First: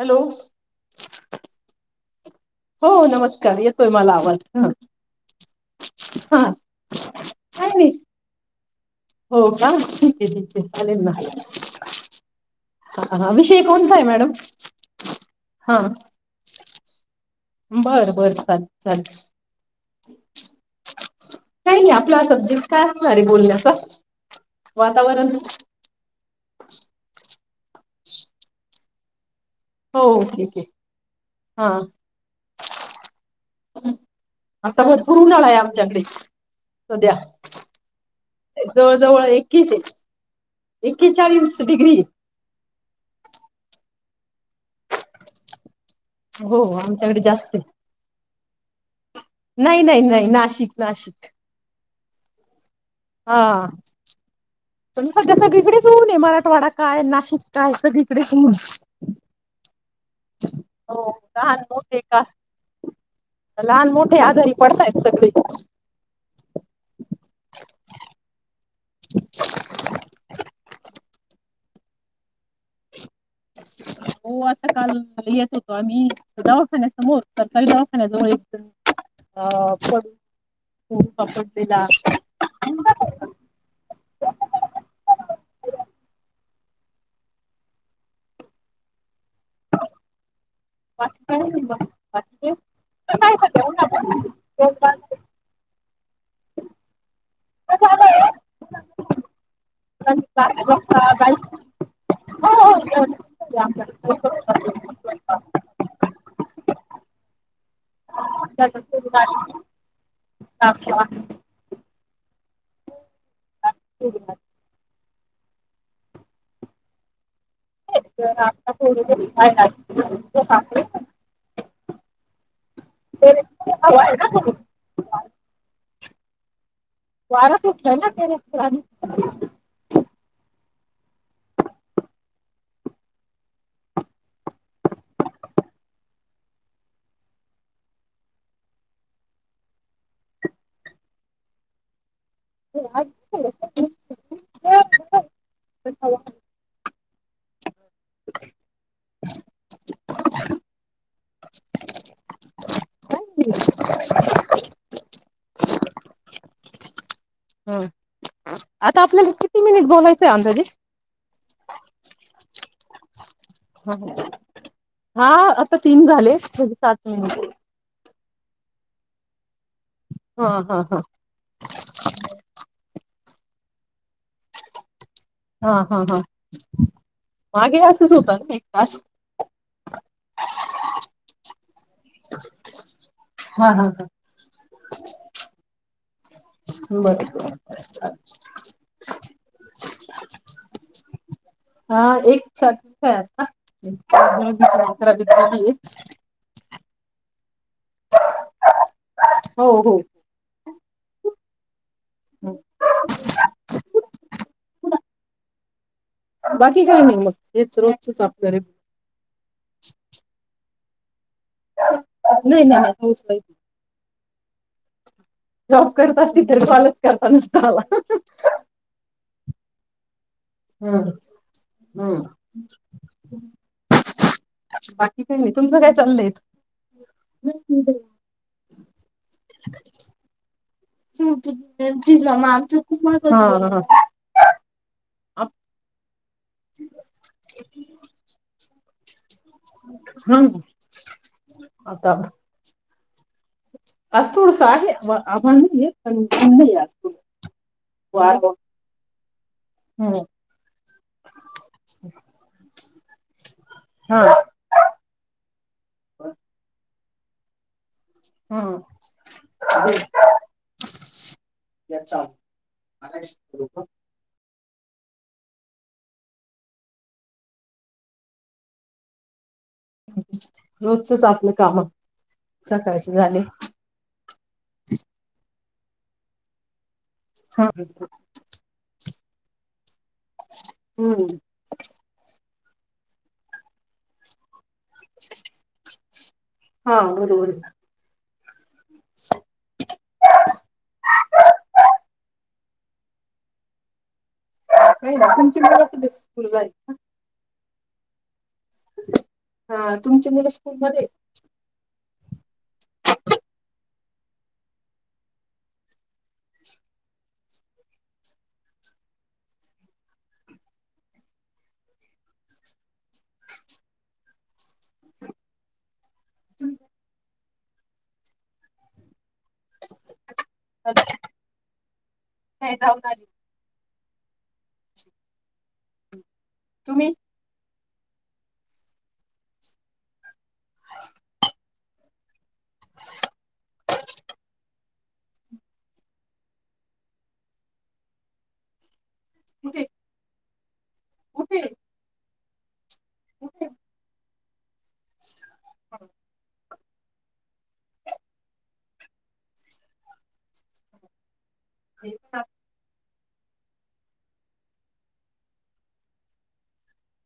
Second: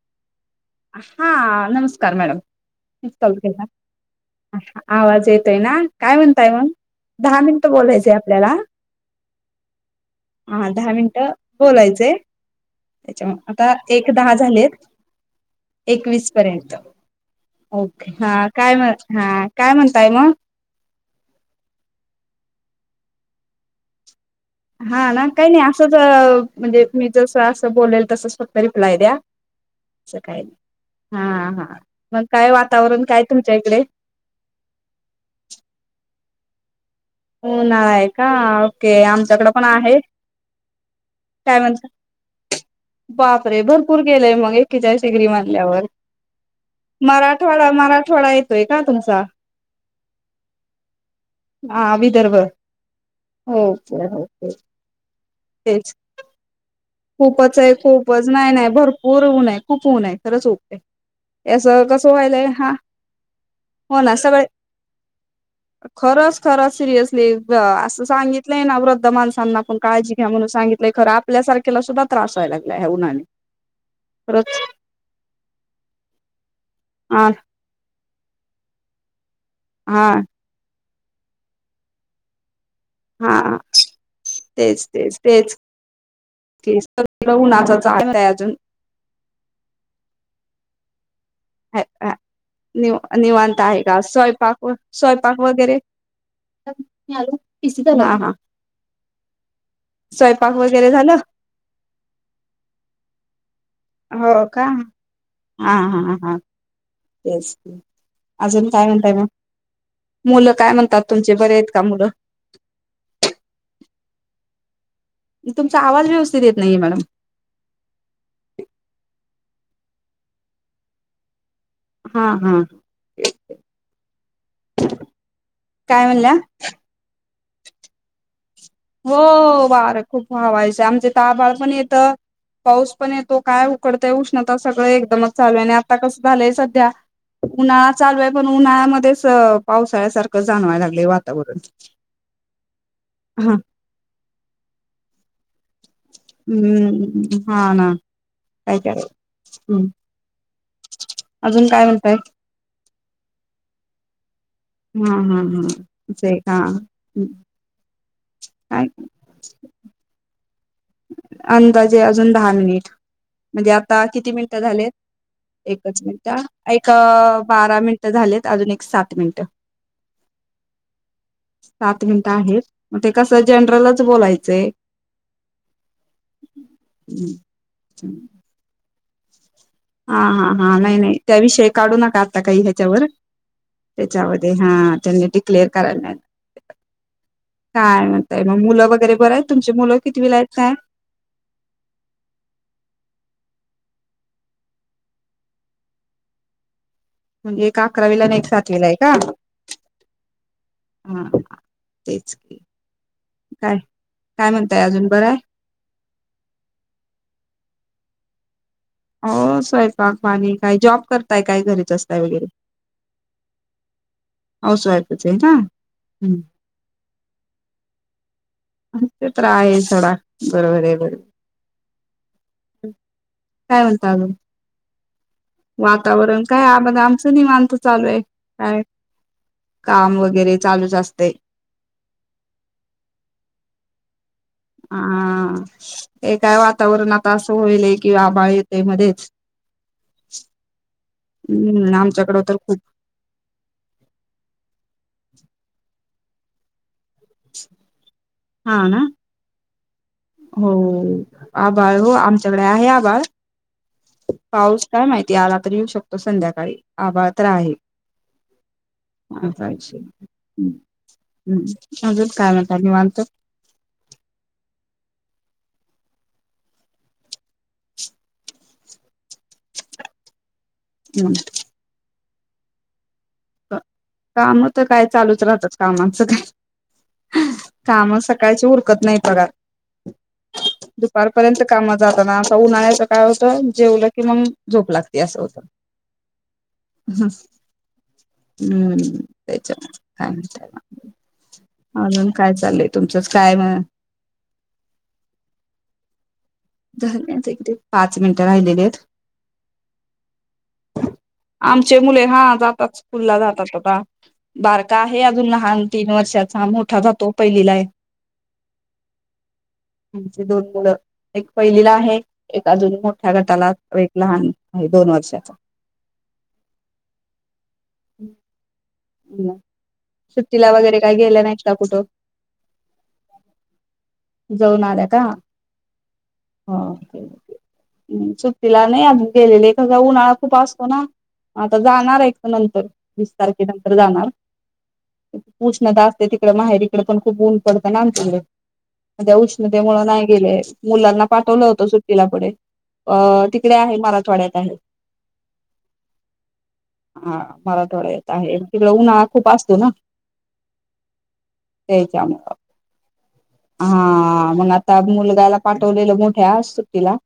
Hello कार madam हो मीच कॉल नमस्कार केलता येतोय मला आवाज ह आवाज येतोय ना काय हा म्हणताय मग दहा मिन्ट काय नाही बोलायचय आपल्याला हो का ठीक आहे ठीक हा आहे दहा आलेना, मिनिटं बोलायचंय ह हा त्याच्यामुळे विषय आता कोणता आहे एक मॅडम दहा झालेत हा एकवीस पर्यंत बर ओके हा बर चालेल काय म चालेल हा काय म्हणताय मग काही नाही आपला सबजेक्ट काय असणार आहे बोलण्याच. हा ना काही नाही असंच म्हणजे मी जस अस बोलेल तसंच फक्त रिप्लाय द्या. हो असं काही नाही ठीक आहे हा मग काय वातावरण काय तुमच्या इकडे आता भरपूर उन्हाळा हाय आमच्याकडे सध्या उन्हाळा आहे का ओके जवळजवळ आमच्याकडे पण एकेचे आहे काय एक्केचाळीस म्हणता डिग्री बाप परे भरपूर गेलय मग एक्केचाळीस डिग्री म्हटल्यावर हो आमच्याकडे जास्त आहे. मराठवाडा मराठवाडा ये तोय का तुमचा नाही नाही नाही नाशिक नाशिक हा विदर्भ हा हो हो हो पण सध्या सगळीकडेच तेच ऊन आहे मराठवाडा काय नाशिक खूपच काय आहे खूपच सगळीकडेच ऊन नाही नाही भरपूर ऊन आहे खूप ऊन आहे खरंच खुप आहे हो ते लहान यास मोठे कस का व्हायलाय हा लहान हो ना मोठे सगळ आजारी पडतायत सगळे. खरचं खर सिरियसली असं सांगितलंय ना वृद्ध माणसांना आपण काळजी घ्या म्हणून सांगितलंय खरं आपल्यासार तेलासुध्दा त्रास व्हाय लागलाय या उन्हाने हो खरंच असं काल येत होतो आम्ही त जऊ हा [unintelligible] [unintelligible] आफत हा खूप पकडलेला हा तेच तेच तेच तर तुला ऊनाच चालताय अजून [unintelligible] हाय बाकी निव काय काय निवांत सध्या आहे का उन्हात स्वयंपाक स्वयंपाक वगैरे इस तर [unintelligible] हो का हा हा हा तेच अजून काय म्हणताय मग मुलं काय म्हणतात तुमचे बरे आहेत का मुलं? दूध भात तुमचा आवाज व्यवस्थित येत नाहीये मॅडम [unintelligible] हा हा [unintelligible] काय म्हणल्या? वार सुटलयना तेरे हो वार खूप हवा आमच्या इथ आभाळ पण येत, पाऊस पण येतो काय उकडतय उष्णता सगळं एकदमच चालू आहे आणि आता कसं झालंय सध्या उन्हाळा चालू आहे पण उन्हाळ्यामध्येच पावसाळ्यासारखं जाणवाय लागलय वातावरण हा [unintelligible] [unintelligible] हम्म हाना काय करायचं हम्म काय ते हां हां हां ते का हम हो आता आपल्याला किती मिनिट बोलायचंय अंदाजे? अंदाजे अजून दहा मिनिट म्हणजे आता किती मिनिटं झालेत हा आता एकच तीन मिनिट झाले हां म्हणजे एक सात मिनिट बारा मिनिटं झालेत अजून एक सात मिनिटं हा हा हा सात मिनिटं आहेत म ते कसं जनरलच बोलायचंय हां हां हां मागे असच होतं एक तास हां हां हां नाही नाही त्याविषयी काढू नका आता काही ह्याच्यावर हा हा हा त्याच्यामध्ये हा त्यांनी ते क्लियर करायला नाई बरं चालेल काय म्हणताय मग मुलं वगैरे बरं आहेत तुमची मूल कितवीला आहेत काय? हा एक सात आहे आता [unintelligible] मग एक अकरावीेला आणि एक सातवीला हाय का हो हो हा तेच काय काय म्हणताय अजून बराय? तस चाप प्यारे अहो स्वयंपाक पाणी काय जॉब कर नाही नाही हाऊस वाइफ हाऊस वाईफच आहे ना. जॉब करत हं. असती तर कॉलच करता नसता आला ते तर आहे सोडा बरोबर आहे हम्म, बरोबर हम्म. काय म्हणता अजून बाकी काही नाही तुमचं काय चाललंय? वातावरण काय बघा आमचं निवांत चालू आहे काय काम वगैरे चालूच असते ह आमच खूप महत्वाच हा हा. आ आ आ हे काय वातावरण आता असं व्हायलय कि आभाळ ते मध्येच हूं आता आमच्याकड तर खूप आज थोडस आहे [unintelligible] आभाळ नाईये पण [unintelligible] थोडं हा ना हम्म हो हो आभाळ हो आमच्याकडे आहे आभाळ हा पाऊस काय माहिती आला तर येऊ शकतो संध्याकाळी आभाळ तर आहे. हा [unintelligible] अजूनच काय म्हणता निवांत [inaudible] रोजचच हम्म आपल काम सकाळची झाले काम त काय चालूच राहतात कमांच काय काम सकाळचची उरकत नाहीत बघा. हम्म दुपारपर्यंत काम जाताना त उन्हाळ्याच काय होत जेवल की मंग झोप लागती असं होतं. हा हम् बरोबर हूं ते चला काय म्हणताय मगं. अजून काय चाललंय तुमचच काय म नाही ना तुमची. आहेत का? धान्यात एक देऊ पाच मिन राहिलेलेत. हा तुमची मुलं स्कूलमध्ये आमचे मुले हा जातात स्कूलला जातात अता. बारका आहे अजून लहान तीन वर्षाचा मोठा जातो पहिलीलाय आमचे दोन मुलं एक पहिलीला आहे एक अजून मोठ्या गटाला एक लहान [unintelligible] दोन वर्षाचा सुट्टीला वगैरे काही गेला नाही? आत्ता कुठं? नाय जाऊन आली जाऊन आल्या का [inaudible] तुम्ही अम्म सुट्टीला नाही अजून गेलेले कसा उन्हाळा खूप असतो ना आता जाणारय नंतर वीस तारखे नंतर जाणार उष्णता असते तिकड माहेरीकड पण खूप ऊन पडतं ना आमच्याकड त्या कुठे उष्णतेमुळ नाही गेले मुलांना कुठे पाठवलं होतं सुट्टीला पुढे अ तिकडे आहे मराठवाड्यात [inaudible] [inaudible] हा मराठवाडा येत आहे तिकड उन्हाळा खूप असतो ना तेच्या हा मंग आता मुलगाला पाठवलेलं मोठ्या सुट्टीला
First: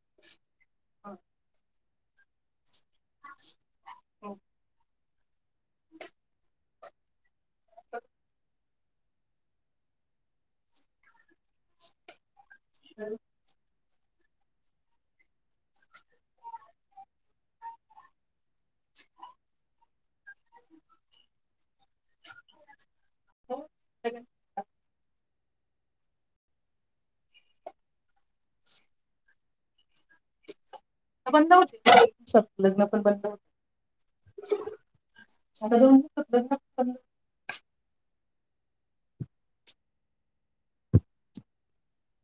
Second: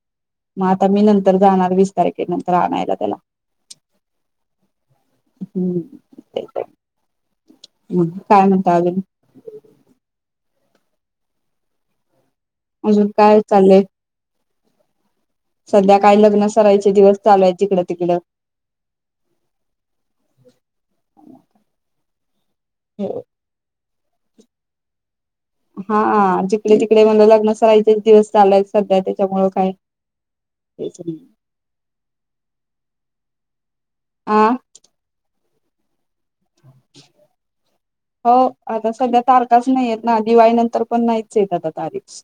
म आता मी नंतर जाणार वीस तारखे नंतर आणायाला त्याला [inaudible] हम् [inaudible] हं हं काय म्हणता अजून? अजून कुठे काय चाललेय सध्या काय लग्न सराईचे दिवस चालू आहे जिकडं तिकडं हं [inaudible] हा जिकडे तिकडे म्हण लग्न सराईचेच दिवस चाललेय सध्या त्याच्यामुळं काय बंद हो लग्न पण बंद हो आ हॅलो [inaudible] [unintelligible] हो आता सध्या तारखाच नहीयेत ना दिवाळी नंतर पण नाहीचेत आता तारीख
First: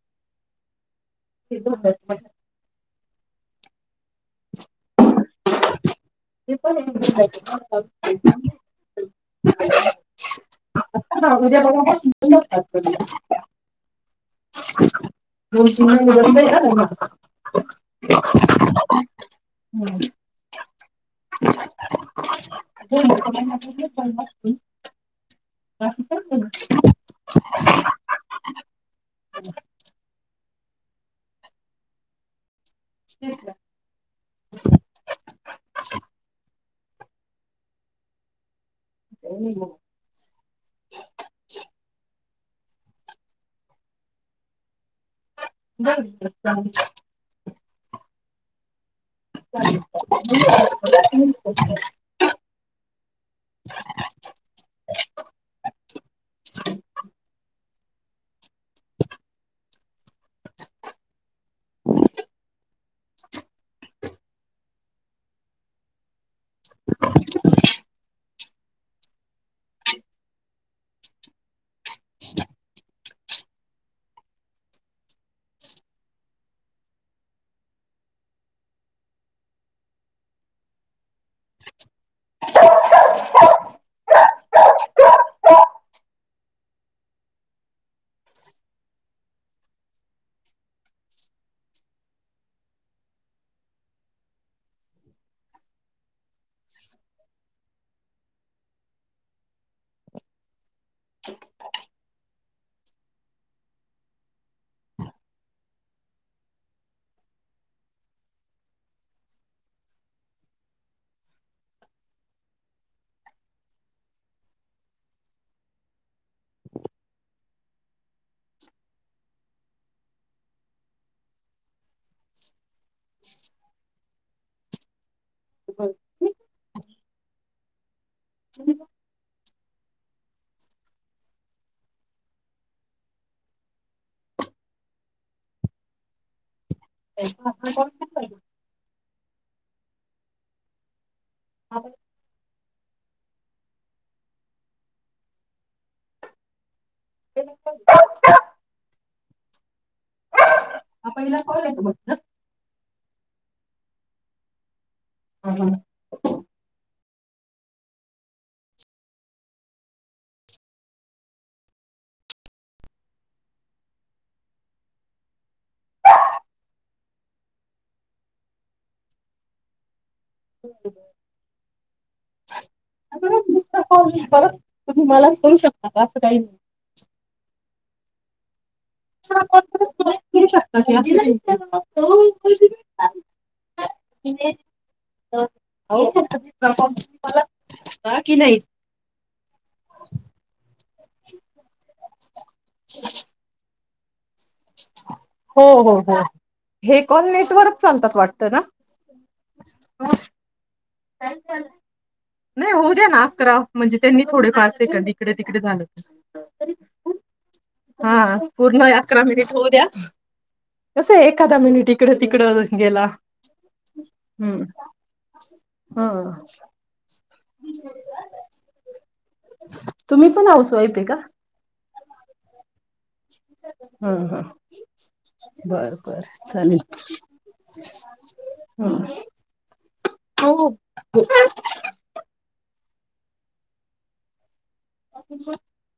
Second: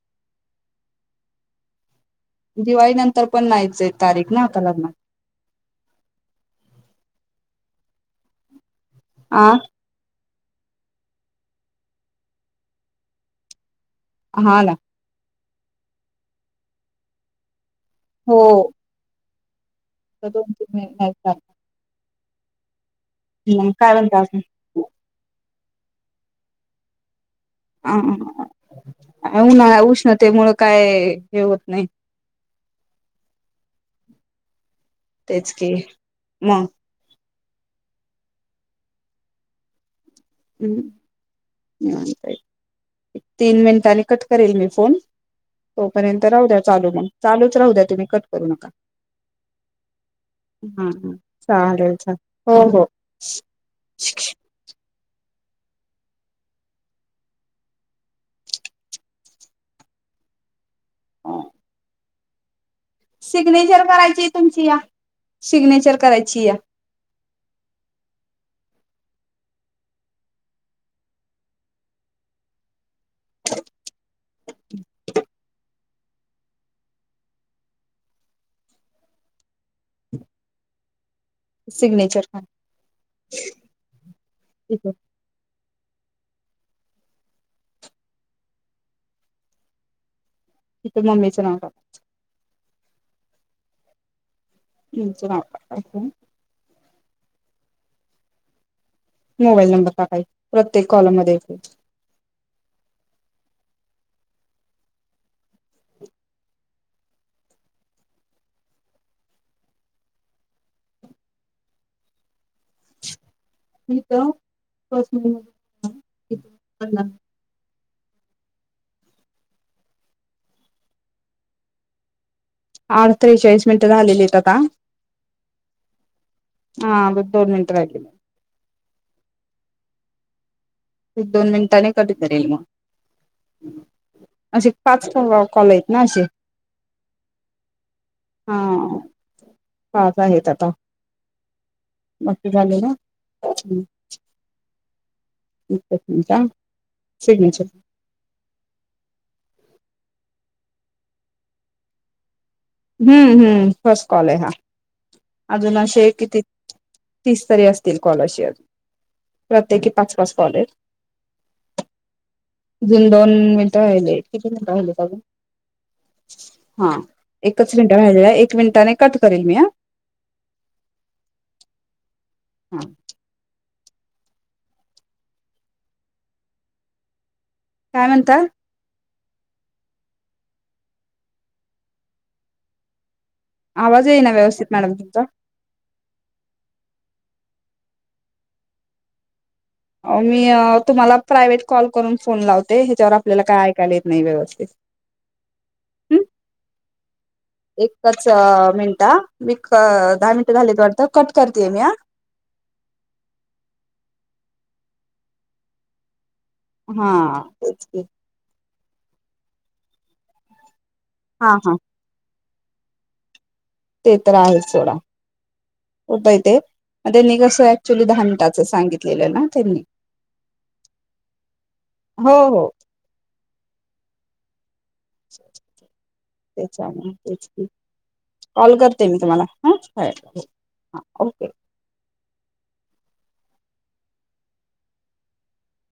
[unintelligible] तर पण नाहीचये तारीख ना आता लग्न [unintelligible] [inaudible] आ जरा उजेड हो हा ना ओ [unintelligible] हो ह्या दोन तीन महिने [unintelligible] मग [inaudible] काय म्हणता अजून? [unintelligible] [inaudible] [unintelligible] आणि ना उष्णतेमुळे त्यामुळे काय हे होत नाही [unintelligible] तेच की मग त्यांनी गो हम्म निवांत हाय तीन मिनिटांनी कट करेल मी फोन तोपर्यंत राहू द्या चालू मग चालू राहूद्या तुम्ही कट करू नका ह ह चालेल हो हो [inaudible] हा सिग्नेचर करायची तुमची या सिग्नेचर कराय [inaudible] सिग्नेचर हा ठीक आहे तिथ मम्मीच नाव टाकायच तुमच नाव टाकायच मोबाईल नंबर टाकाय प्रत्येक कॉल मध्ये येतय. मी इथ [unintelligible] [inaudible] का हा बरं दोन मिनिटं [unintelligible] [unintelligible] दोन मिनिटाने कट करेल मग असे पाच कॉल आहेत ना अशे [unintelligible] पायजे त्रास आहेच आता मग ते झाले ना हम् का? [unintelligible] [inaudible] हा पहिला कॉल आहे का फक्त हम्म हम्म फस कॉल आहे हा अजून असे किती तीस तरी असतील कॉल ‌अशे, प्रत्येकी पाच पाच कॉल हेत अजून दोन मिन्ट राहिले किती मिन्ट राहिलेत अजून हा एकच मिनटं राहिलेला एक मिनिटाने कट करेल मी हा [inaudible] हा दुसरा परत तुम्ही मलाच करू शकता का? असं काही नाही काय म्हणता? [unintelligible] आवाज येईना व्यवस्थित मॅडम तुमचा हो [unintelligible] काकी नाही मी तुम्हाला प्रायवेट कॉल करून फोन लावते ह्याच्यावर आपल्याला काय आय कायला येत नाही वेळेवर हो हो हो हे कॉल नेटवरच चालतात एकच वाटतं ना मिनिटा हा दहा मिनटं झालेत वाटत नाही होऊ द्या ना अकरा म्हणजे त्यांनी थोडेफारसे इकडे तिकडे झालं हा तेच की हा पूर्ण अकरा मिनिट होऊ द्या कसं आहे हा एखादा मिनिट इकडं तिकडं गेला तेतर हम्म आहेच सोडा हा होतय ते म त्यांनी कस ऍक्च्युली दहा मिनिटाचं सांगि केलं ना त्यांनी तुम्ही पण हाऊस वाईफ आहे का हो हो हं हं तेच आहे ना तेच की कॉल करते मी तुम्हाला हा हो हो ओके. [inaudible]